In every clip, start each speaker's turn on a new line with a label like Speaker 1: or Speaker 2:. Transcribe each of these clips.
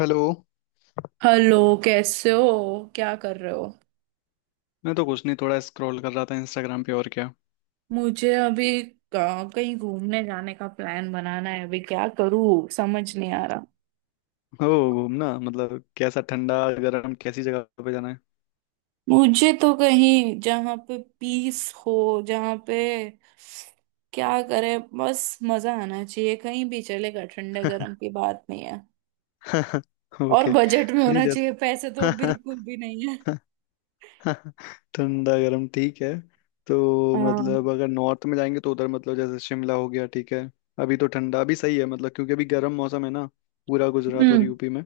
Speaker 1: Hello.
Speaker 2: Hello. कैसे हो, क्या कर रहे हो?
Speaker 1: मैं तो कुछ नहीं थोड़ा स्क्रॉल कर रहा था इंस्टाग्राम पे और क्या।
Speaker 2: मुझे अभी कहीं घूमने जाने का प्लान बनाना है। अभी क्या करूं समझ नहीं आ रहा।
Speaker 1: ओ। घूमना मतलब कैसा ठंडा गर्म कैसी जगह पे जाना है?
Speaker 2: मुझे तो कहीं जहाँ पे पीस हो, जहाँ पे क्या करे, बस मजा आना चाहिए। कहीं भी चलेगा, ठंडे गर्म की बात नहीं है। और
Speaker 1: ओके।
Speaker 2: बजट में
Speaker 1: नहीं
Speaker 2: होना
Speaker 1: जैसे
Speaker 2: चाहिए, पैसे तो बिल्कुल भी नहीं है।
Speaker 1: ठंडा गर्म ठीक है। तो
Speaker 2: हाँ।
Speaker 1: मतलब अगर नॉर्थ में जाएंगे तो उधर मतलब जैसे शिमला हो गया ठीक है। अभी तो ठंडा अभी सही है मतलब क्योंकि अभी गर्म मौसम है ना पूरा गुजरात और
Speaker 2: हम्म।
Speaker 1: यूपी में।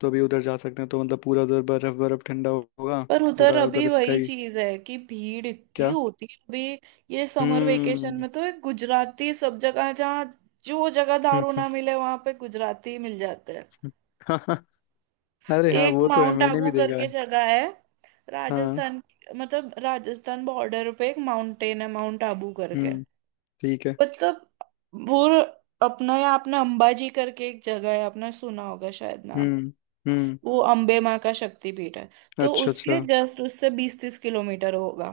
Speaker 1: तो अभी उधर जा सकते हैं तो मतलब पूरा उधर बर्फ बर्फ ठंडा होगा।
Speaker 2: पर उधर
Speaker 1: थोड़ा
Speaker 2: अभी
Speaker 1: उधर
Speaker 2: वही
Speaker 1: स्काई।
Speaker 2: चीज है कि भीड़ इतनी
Speaker 1: क्या?
Speaker 2: होती है अभी। ये समर वेकेशन
Speaker 1: हम्म।
Speaker 2: में तो एक गुजराती सब जगह जहाँ जो जगह दारू ना मिले वहां पे गुजराती मिल जाते हैं।
Speaker 1: अरे हाँ
Speaker 2: एक
Speaker 1: वो तो है
Speaker 2: माउंट
Speaker 1: मैंने
Speaker 2: आबू
Speaker 1: भी देखा
Speaker 2: करके
Speaker 1: है।
Speaker 2: जगह है,
Speaker 1: हाँ।
Speaker 2: राजस्थान। मतलब राजस्थान बॉर्डर पे एक माउंटेन है, माउंट आबू करके।
Speaker 1: हम्म। ठीक है।
Speaker 2: मतलब वो अपना, या आपने अंबाजी करके एक जगह है, आपने सुना होगा शायद नाम।
Speaker 1: हम्म हम्म।
Speaker 2: वो अम्बे माँ का शक्तिपीठ है। तो
Speaker 1: अच्छा
Speaker 2: उसके
Speaker 1: अच्छा।
Speaker 2: जस्ट, उससे 20-30 किलोमीटर होगा।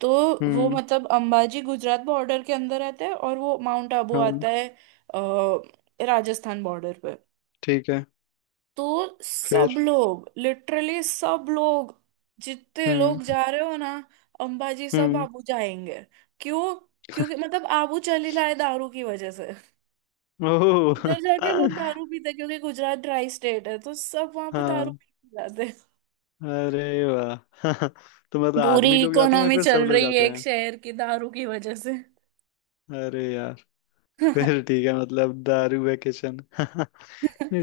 Speaker 2: तो वो
Speaker 1: हम्म।
Speaker 2: मतलब अंबाजी गुजरात बॉर्डर के अंदर आता है और वो माउंट आबू
Speaker 1: हाँ।
Speaker 2: आता है राजस्थान बॉर्डर पे।
Speaker 1: ठीक है।
Speaker 2: तो सब
Speaker 1: फिर।
Speaker 2: लोग, लिटरली सब लोग, जितने
Speaker 1: हम्म
Speaker 2: लोग जा रहे हो ना, अंबाजी सब
Speaker 1: हम्म।
Speaker 2: आबू जाएंगे। क्यों? क्योंकि मतलब आबू चली लाए दारू की वजह से।
Speaker 1: ओह।
Speaker 2: उधर जाके लोग दारू पीते हैं, क्योंकि गुजरात ड्राई स्टेट है तो सब वहां पे दारू
Speaker 1: हाँ।
Speaker 2: पी के जाते।
Speaker 1: अरे वाह। तो मतलब
Speaker 2: पूरी
Speaker 1: आदमी लोग जाते हैं या
Speaker 2: इकोनॉमी
Speaker 1: फिर
Speaker 2: चल
Speaker 1: सब लोग
Speaker 2: रही है
Speaker 1: जाते
Speaker 2: एक
Speaker 1: हैं?
Speaker 2: शहर की दारू की वजह से।
Speaker 1: अरे यार। फिर ठीक है मतलब दारू वेकेशन नहीं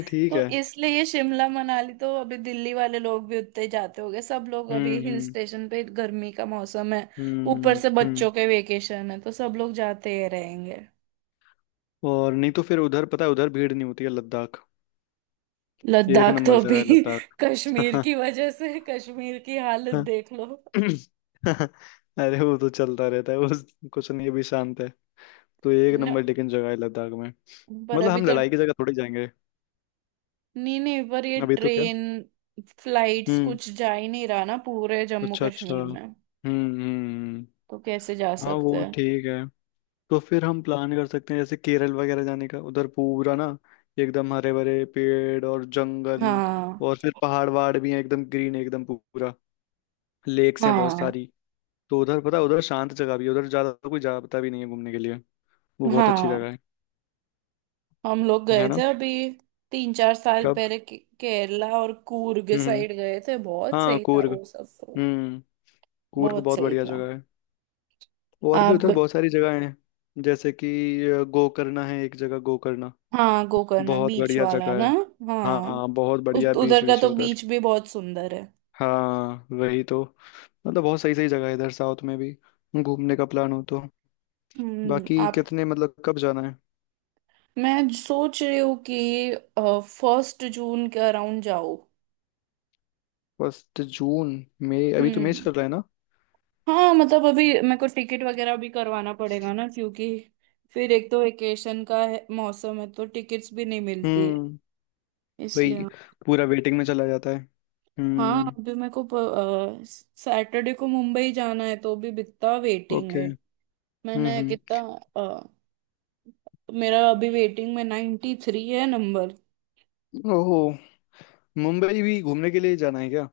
Speaker 1: ठीक
Speaker 2: तो
Speaker 1: है।
Speaker 2: इसलिए ये शिमला मनाली तो अभी दिल्ली वाले लोग भी उतने ही जाते होंगे, सब लोग अभी हिल
Speaker 1: हम्म।
Speaker 2: स्टेशन पे, गर्मी का मौसम है। ऊपर से
Speaker 1: हम्म।
Speaker 2: बच्चों के वेकेशन है तो सब लोग जाते ही रहेंगे।
Speaker 1: और नहीं तो फिर उधर पता है उधर भीड़ नहीं होती है लद्दाख। ये एक
Speaker 2: लद्दाख तो
Speaker 1: नंबर जगह
Speaker 2: अभी
Speaker 1: है लद्दाख।
Speaker 2: कश्मीर की वजह से, कश्मीर की हालत देख लो।
Speaker 1: अरे वो तो चलता रहता है वो कुछ नहीं अभी शांत है। तो एक
Speaker 2: न,
Speaker 1: नंबर लेकिन जगह है लद्दाख में।
Speaker 2: पर
Speaker 1: मतलब
Speaker 2: अभी
Speaker 1: हम
Speaker 2: तो,
Speaker 1: लड़ाई की जगह थोड़ी जाएंगे।
Speaker 2: नहीं नहीं, पर ये
Speaker 1: अभी तो क्या।
Speaker 2: ट्रेन फ्लाइट्स
Speaker 1: हम्म।
Speaker 2: कुछ जा ही नहीं रहा ना पूरे जम्मू
Speaker 1: अच्छा अच्छा।
Speaker 2: कश्मीर में।
Speaker 1: हम्म।
Speaker 2: तो कैसे जा
Speaker 1: हाँ वो
Speaker 2: सकते।
Speaker 1: ठीक है। तो फिर हम प्लान कर सकते हैं जैसे केरल वगैरह जाने का उधर पूरा ना। एकदम हरे भरे पेड़ और जंगल।
Speaker 2: हाँ।
Speaker 1: और फिर पहाड़ वहाड़ भी हैं एकदम ग्रीन एकदम पूरा। लेक्स हैं बहुत
Speaker 2: हाँ।
Speaker 1: सारी। तो उधर पता है, उधर शांत जगह भी है उधर ज्यादा कोई जाता भी नहीं है घूमने के लिए। वो बहुत अच्छी
Speaker 2: हाँ
Speaker 1: जगह है।
Speaker 2: हम लोग गए
Speaker 1: है
Speaker 2: थे
Speaker 1: ना।
Speaker 2: अभी, 3-4 साल पहले केरला और कूर्ग
Speaker 1: हम्म।
Speaker 2: साइड गए थे। बहुत
Speaker 1: हाँ
Speaker 2: सही था
Speaker 1: कूर्ग।
Speaker 2: वो सब तो।
Speaker 1: हम्म। कूर्ग
Speaker 2: बहुत
Speaker 1: बहुत
Speaker 2: सही
Speaker 1: बढ़िया
Speaker 2: था।
Speaker 1: जगह है। और भी
Speaker 2: आप।
Speaker 1: उधर बहुत सारी जगह हैं। जैसे कि गोकर्णा है एक जगह गोकर्णा।
Speaker 2: हाँ गोकर्ण,
Speaker 1: बहुत
Speaker 2: बीच
Speaker 1: बढ़िया
Speaker 2: वाला
Speaker 1: जगह
Speaker 2: ना।
Speaker 1: है।
Speaker 2: हाँ।
Speaker 1: हाँ बहुत
Speaker 2: उस
Speaker 1: बढ़िया बीच
Speaker 2: उधर का
Speaker 1: बीच
Speaker 2: तो
Speaker 1: है उधर।
Speaker 2: बीच भी बहुत सुंदर है।
Speaker 1: हाँ वही तो। मतलब बहुत सही सही जगह है इधर साउथ में भी। घूमने का प्लान हो तो।
Speaker 2: हम्म।
Speaker 1: बाकी
Speaker 2: आप,
Speaker 1: कितने मतलब कब जाना है?
Speaker 2: मैं सोच रही हूँ कि 1 जून के अराउंड जाओ।
Speaker 1: First June. मई अभी तो मई
Speaker 2: हम्म।
Speaker 1: चल रहा है ना।
Speaker 2: हाँ मतलब अभी मेरे को टिकट वगैरह भी करवाना पड़ेगा ना, क्योंकि फिर एक तो वेकेशन का है, मौसम है, तो टिकट्स भी नहीं मिलती।
Speaker 1: हम्म। वही।
Speaker 2: इसलिए।
Speaker 1: पूरा वेटिंग में चला जाता है।
Speaker 2: हाँ
Speaker 1: हम्म।
Speaker 2: अभी मेरे को सैटरडे को मुंबई जाना है, तो भी कितना वेटिंग
Speaker 1: ओके।
Speaker 2: है। मैंने कितना,
Speaker 1: हम्म।
Speaker 2: अ, मेरा अभी वेटिंग में 93 है नंबर।
Speaker 1: ओहो। मुंबई भी घूमने के लिए जाना है क्या?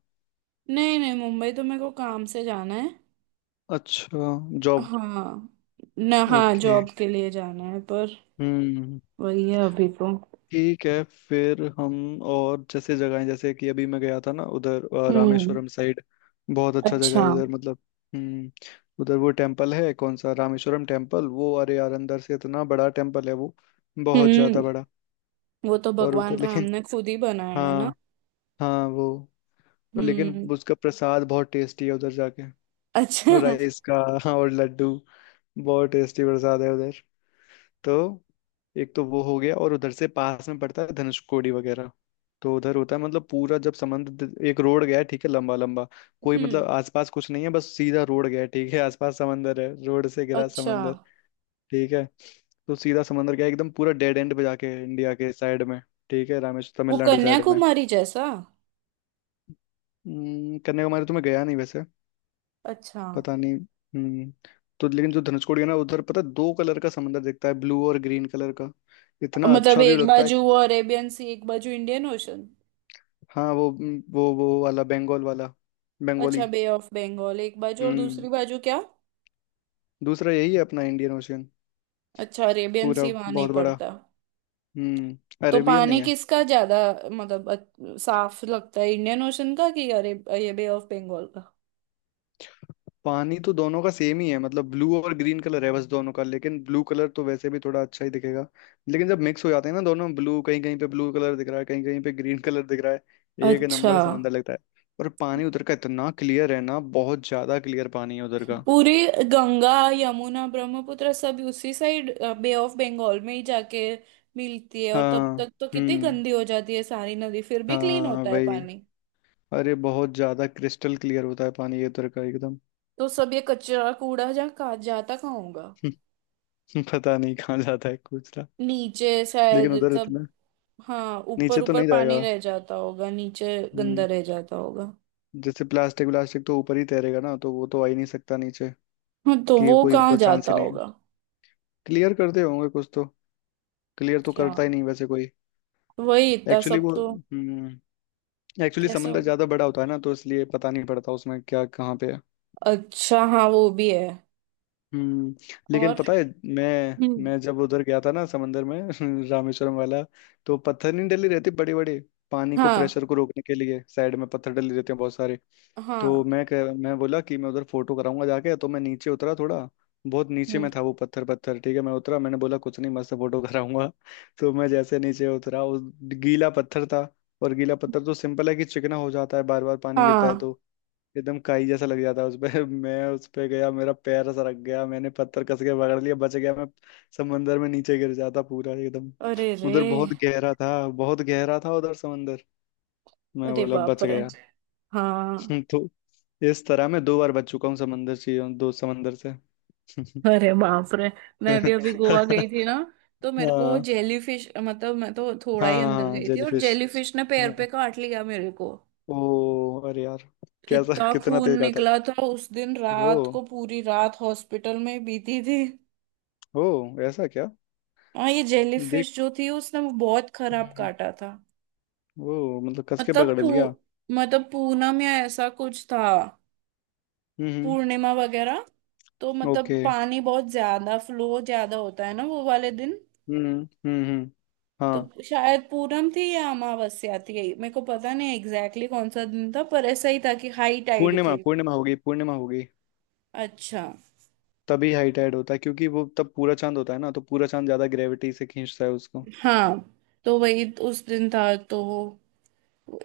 Speaker 2: नहीं नहीं, मुंबई तो मेरे को काम से जाना है।
Speaker 1: अच्छा। जॉब।
Speaker 2: हाँ। ना हाँ,
Speaker 1: ओके।
Speaker 2: जॉब के लिए जाना है पर।
Speaker 1: हम्म।
Speaker 2: वही है अभी तो।
Speaker 1: ठीक है। फिर हम। और जैसे जगहें जैसे कि अभी मैं गया था ना उधर
Speaker 2: हम्म।
Speaker 1: रामेश्वरम साइड। बहुत अच्छा जगह
Speaker 2: अच्छा।
Speaker 1: है उधर मतलब। हम्म। उधर वो टेम्पल है कौन सा रामेश्वरम टेम्पल वो अरे यार अंदर से इतना बड़ा टेम्पल है वो। बहुत
Speaker 2: हम्म,
Speaker 1: ज्यादा बड़ा।
Speaker 2: वो तो
Speaker 1: और
Speaker 2: भगवान
Speaker 1: उधर
Speaker 2: राम
Speaker 1: लेकिन।
Speaker 2: ने खुद ही बनाया है ना।
Speaker 1: हाँ। हाँ वो। और लेकिन
Speaker 2: हम्म।
Speaker 1: उसका प्रसाद बहुत टेस्टी है उधर जाके।
Speaker 2: अच्छा।
Speaker 1: राइस का। हाँ और लड्डू। बहुत टेस्टी प्रसाद है उधर। तो। एक तो वो हो गया और उधर से पास में पड़ता है धनुषकोडी वगैरह। तो उधर होता है मतलब पूरा जब समुद्र एक रोड गया है, ठीक है लंबा लंबा। कोई मतलब
Speaker 2: हम्म।
Speaker 1: आसपास कुछ नहीं है बस सीधा रोड गया है, ठीक है आसपास समंदर है रोड से घिरा
Speaker 2: अच्छा
Speaker 1: समंदर। ठीक है। तो सीधा समंदर गया एकदम पूरा डेड एंड पे जाके है, इंडिया के साइड में। ठीक है रामेश्वर
Speaker 2: वो
Speaker 1: तमिलनाडु साइड में।
Speaker 2: कन्याकुमारी जैसा।
Speaker 1: कन्याकुमारी तो मैं गया नहीं वैसे।
Speaker 2: अच्छा।
Speaker 1: पता नहीं। हम्म। तो लेकिन जो धनुषकोडी है ना उधर पता है दो कलर का समंदर दिखता है ब्लू और ग्रीन कलर का। इतना
Speaker 2: मतलब
Speaker 1: अच्छा व्यू
Speaker 2: एक
Speaker 1: लगता है।
Speaker 2: बाजू वो अरेबियन सी, एक बाजू इंडियन ओशन।
Speaker 1: हाँ वो वाला बंगाल वाला। बंगाली।
Speaker 2: अच्छा बे ऑफ बंगाल एक बाजू, और
Speaker 1: हम्म।
Speaker 2: दूसरी बाजू क्या?
Speaker 1: दूसरा यही है अपना इंडियन ओशियन।
Speaker 2: अच्छा अरेबियन
Speaker 1: पूरा।
Speaker 2: सी वहां नहीं
Speaker 1: बहुत बड़ा।
Speaker 2: पड़ता। तो
Speaker 1: अरेबियन नहीं
Speaker 2: पानी
Speaker 1: है।
Speaker 2: किसका ज्यादा मतलब साफ लगता है, इंडियन ओशन का कि अरे ये बे ऑफ बंगाल का।
Speaker 1: पानी तो दोनों का सेम ही है मतलब ब्लू और ग्रीन कलर है बस दोनों का लेकिन ब्लू कलर तो वैसे भी थोड़ा अच्छा ही दिखेगा। लेकिन जब मिक्स हो जाते हैं ना दोनों ब्लू कहीं कहीं पे ब्लू कलर दिख रहा है कहीं कहीं पे ग्रीन कलर दिख रहा है। एक
Speaker 2: अच्छा।
Speaker 1: नंबर समंदर लगता है। और पानी उधर का इतना क्लियर है ना बहुत ज्यादा क्लियर पानी है उधर का।
Speaker 2: पूरी गंगा यमुना ब्रह्मपुत्र सब उसी साइड, बे ऑफ बंगाल में ही जाके मिलती है, और तब
Speaker 1: हाँ।
Speaker 2: तक तो कितनी
Speaker 1: हम्म।
Speaker 2: गंदी हो जाती है सारी नदी, फिर भी क्लीन
Speaker 1: हाँ
Speaker 2: होता है
Speaker 1: वही।
Speaker 2: पानी।
Speaker 1: अरे बहुत ज्यादा क्रिस्टल क्लियर होता है पानी ये उधर का एकदम।
Speaker 2: तो सब ये कचरा कूड़ा, जहाँ कहाँ जाता, कहाँ होगा?
Speaker 1: पता नहीं कहाँ जाता है कूचरा।
Speaker 2: नीचे
Speaker 1: लेकिन
Speaker 2: शायद
Speaker 1: उधर
Speaker 2: सब।
Speaker 1: इतना।
Speaker 2: हाँ
Speaker 1: नीचे
Speaker 2: ऊपर
Speaker 1: तो
Speaker 2: ऊपर
Speaker 1: नहीं
Speaker 2: पानी
Speaker 1: जाएगा।
Speaker 2: रह जाता होगा, नीचे गंदा
Speaker 1: हम्म।
Speaker 2: रह जाता होगा।
Speaker 1: जैसे प्लास्टिक व्लास्टिक तो ऊपर ही तैरेगा ना तो वो तो आ ही नहीं सकता नीचे।
Speaker 2: हाँ तो
Speaker 1: कि
Speaker 2: वो
Speaker 1: कोई
Speaker 2: कहाँ
Speaker 1: मतलब चांस
Speaker 2: जाता
Speaker 1: ही नहीं।
Speaker 2: होगा?
Speaker 1: क्लियर करते होंगे कुछ तो। क्लियर तो
Speaker 2: अच्छा।
Speaker 1: करता ही नहीं वैसे कोई।
Speaker 2: वही इतना
Speaker 1: एक्चुअली
Speaker 2: सब
Speaker 1: वो
Speaker 2: तो
Speaker 1: हम्म एक्चुअली
Speaker 2: कैसा
Speaker 1: समंदर
Speaker 2: होगा।
Speaker 1: ज्यादा बड़ा होता है ना तो इसलिए पता नहीं पड़ता उसमें क्या कहाँ पे है।
Speaker 2: अच्छा, हाँ वो भी है।
Speaker 1: हम्म। लेकिन
Speaker 2: और।
Speaker 1: पता है। मैं
Speaker 2: हम्म।
Speaker 1: मैं जब उधर गया था ना समंदर में रामेश्वरम वाला। तो पत्थर नहीं डली रहती बड़े बड़े। पानी को
Speaker 2: हाँ।
Speaker 1: प्रेशर को रोकने के लिए साइड में पत्थर डले रहते हैं बहुत सारे। तो
Speaker 2: हाँ।
Speaker 1: मैं बोला कि मैं उधर फोटो कराऊंगा जाके तो मैं नीचे उतरा थोड़ा। बहुत नीचे
Speaker 2: हम्म।
Speaker 1: में था वो पत्थर पत्थर ठीक है मैं उतरा मैंने बोला कुछ नहीं मस्त फोटो कराऊंगा। तो मैं जैसे नीचे उतरा उस गीला पत्थर था। और गीला पत्थर तो सिंपल है कि चिकना हो जाता है बार बार पानी गिरता है
Speaker 2: हाँ।
Speaker 1: तो एकदम काई जैसा लग जाता है उस पे। मैं उस पे गया मेरा पैर सरक गया मैंने पत्थर कस के पकड़ लिया बच गया मैं। समंदर में नीचे गिर जाता पूरा एकदम।
Speaker 2: अरे रे।
Speaker 1: उधर बहुत गहरा था उधर समंदर। मैं
Speaker 2: अरे
Speaker 1: बोला
Speaker 2: बाप
Speaker 1: बच
Speaker 2: रे।
Speaker 1: गया।
Speaker 2: हाँ।
Speaker 1: तो इस तरह मैं दो बार बच चुका हूँ समंदर से दो समंदर से
Speaker 2: अरे बाप रे, मैं
Speaker 1: हाँ
Speaker 2: भी अभी गोवा गई थी ना। तो मेरे को वो
Speaker 1: हाँ
Speaker 2: जेली फिश, मतलब मैं तो थोड़ा ही अंदर
Speaker 1: हाँ
Speaker 2: गई थी, और
Speaker 1: जेलीफिश
Speaker 2: जेली फिश ने पैर
Speaker 1: हाँ।
Speaker 2: पे काट लिया मेरे को।
Speaker 1: ओ अरे यार। कैसा
Speaker 2: इतना
Speaker 1: कितना
Speaker 2: खून
Speaker 1: तेज काटा?
Speaker 2: निकला था उस दिन,
Speaker 1: ओ।
Speaker 2: रात को पूरी रात हॉस्पिटल में बीती थी।
Speaker 1: ओ। ऐसा क्या।
Speaker 2: हाँ ये जेली
Speaker 1: देख।
Speaker 2: फिश जो थी, उसने वो बहुत खराब
Speaker 1: हम्म,
Speaker 2: काटा था।
Speaker 1: ओ मतलब कस के
Speaker 2: मतलब
Speaker 1: पकड़
Speaker 2: पू
Speaker 1: लिया।
Speaker 2: मतलब पूना में ऐसा कुछ था,
Speaker 1: हम्म हम्म।
Speaker 2: पूर्णिमा वगैरह। तो मतलब
Speaker 1: ओके।
Speaker 2: पानी बहुत ज्यादा, फ्लो ज्यादा होता है ना वो वाले दिन।
Speaker 1: हम्म हम्म। हाँ।
Speaker 2: तो शायद पूनम थी या अमावस्या थी, मेरे को पता नहीं एग्जैक्टली exactly कौन सा दिन था, पर ऐसा ही था कि हाई टाइड
Speaker 1: पूर्णिमा
Speaker 2: थी।
Speaker 1: पूर्णिमा होगी पूर्णिमा होगी।
Speaker 2: अच्छा।
Speaker 1: तभी हाइट ऐड होता है क्योंकि वो तब पूरा चांद होता है ना तो पूरा चांद ज्यादा ग्रेविटी से खींचता है उसको।
Speaker 2: हाँ तो वही उस दिन था तो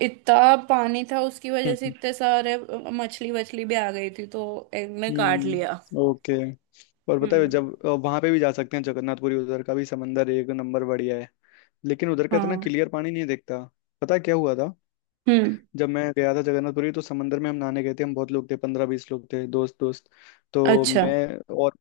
Speaker 2: इतना पानी था, उसकी वजह से
Speaker 1: हम्म
Speaker 2: इतने सारे मछली वछली भी आ गई थी तो एक ने काट लिया।
Speaker 1: हम्म। ओके और बताए
Speaker 2: हम्म।
Speaker 1: जब। वहां पे भी जा सकते हैं जगन्नाथपुरी उधर का भी समंदर एक नंबर बढ़िया है। लेकिन उधर का इतना
Speaker 2: हाँ।
Speaker 1: क्लियर पानी नहीं दिखता। पता है क्या हुआ था।
Speaker 2: हम्म।
Speaker 1: जब मैं गया था जगन्नाथपुरी तो समंदर में हम नहाने गए थे हम बहुत लोग थे 15-20 लोग थे दोस्त दोस्त। तो
Speaker 2: अच्छा।
Speaker 1: मैं और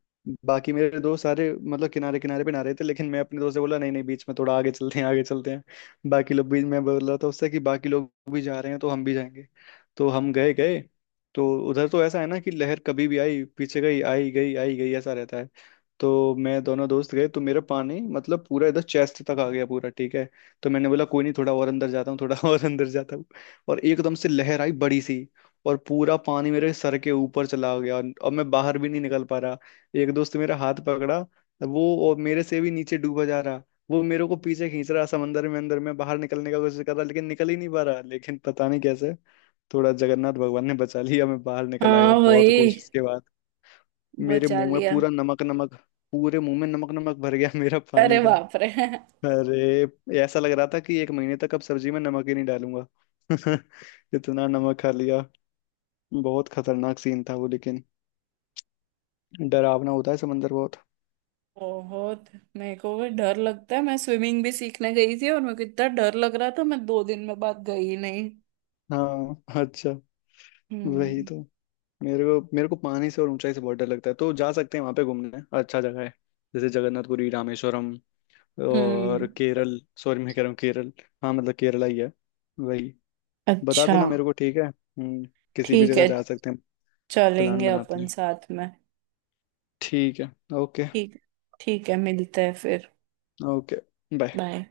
Speaker 1: बाकी मेरे दोस्त सारे मतलब किनारे किनारे पे नहा रहे थे लेकिन मैं अपने दोस्त से बोला नहीं नहीं बीच में थोड़ा आगे चलते हैं आगे चलते हैं। बाकी लोग भी मैं बोल रहा था उससे कि बाकी लोग भी जा रहे हैं तो हम भी जाएंगे। तो हम गए गए। तो उधर तो ऐसा है ना कि लहर कभी भी आई पीछे गई आई गई आई गई ऐसा रहता है। तो मैं दोनों दोस्त गए तो मेरा पानी मतलब पूरा इधर चेस्ट तक आ गया पूरा ठीक है। तो मैंने बोला कोई नहीं थोड़ा और अंदर जाता हूँ थोड़ा और अंदर जाता हूँ। और एकदम से लहर आई बड़ी सी। और पूरा पानी मेरे सर के ऊपर चला गया और अब मैं बाहर भी नहीं निकल पा रहा। एक दोस्त ने मेरा हाथ पकड़ा। वो और मेरे से भी नीचे डूबा जा रहा। वो मेरे को पीछे खींच रहा समंदर में अंदर में बाहर निकलने का कोशिश कर रहा लेकिन निकल ही नहीं पा रहा लेकिन पता नहीं कैसे। थोड़ा जगन्नाथ भगवान ने बचा लिया मैं बाहर निकल आया
Speaker 2: हाँ
Speaker 1: बहुत
Speaker 2: वही
Speaker 1: कोशिश के बाद। मेरे
Speaker 2: बचा
Speaker 1: मुंह में
Speaker 2: लिया।
Speaker 1: पूरा नमक नमक। पूरे मुंह में नमक नमक भर गया मेरा पानी
Speaker 2: अरे
Speaker 1: का।
Speaker 2: बाप रे।
Speaker 1: अरे। ऐसा लग रहा था कि एक महीने तक अब सब्जी में नमक ही नहीं डालूंगा। इतना नमक खा लिया। बहुत खतरनाक सीन था वो लेकिन। डरावना होता है समंदर बहुत।
Speaker 2: बहुत। मेरे को भी डर लगता है, मैं स्विमिंग भी सीखने गई थी और मेरे को इतना डर लग रहा था मैं 2 दिन में बाद गई ही नहीं।
Speaker 1: हाँ अच्छा। वही
Speaker 2: हम्म।
Speaker 1: तो। मेरे को पानी से और ऊंचाई से बहुत डर लगता है तो जा सकते हैं वहां पे घूमने अच्छा जगह है। जैसे जगन्नाथपुरी रामेश्वरम। और
Speaker 2: हम्म।
Speaker 1: केरल सॉरी मैं कह रहा हूँ केरल। हाँ मतलब केरला ही है। वही। बता
Speaker 2: अच्छा।
Speaker 1: देना मेरे को ठीक है हम्म। किसी भी
Speaker 2: ठीक
Speaker 1: जगह
Speaker 2: है,
Speaker 1: जा सकते हैं। प्लान
Speaker 2: चलेंगे
Speaker 1: बनाते
Speaker 2: अपन
Speaker 1: हैं।
Speaker 2: साथ में।
Speaker 1: ठीक है। ओके।
Speaker 2: ठीक। ठीक है, मिलते हैं फिर।
Speaker 1: ओके। बाय।
Speaker 2: बाय।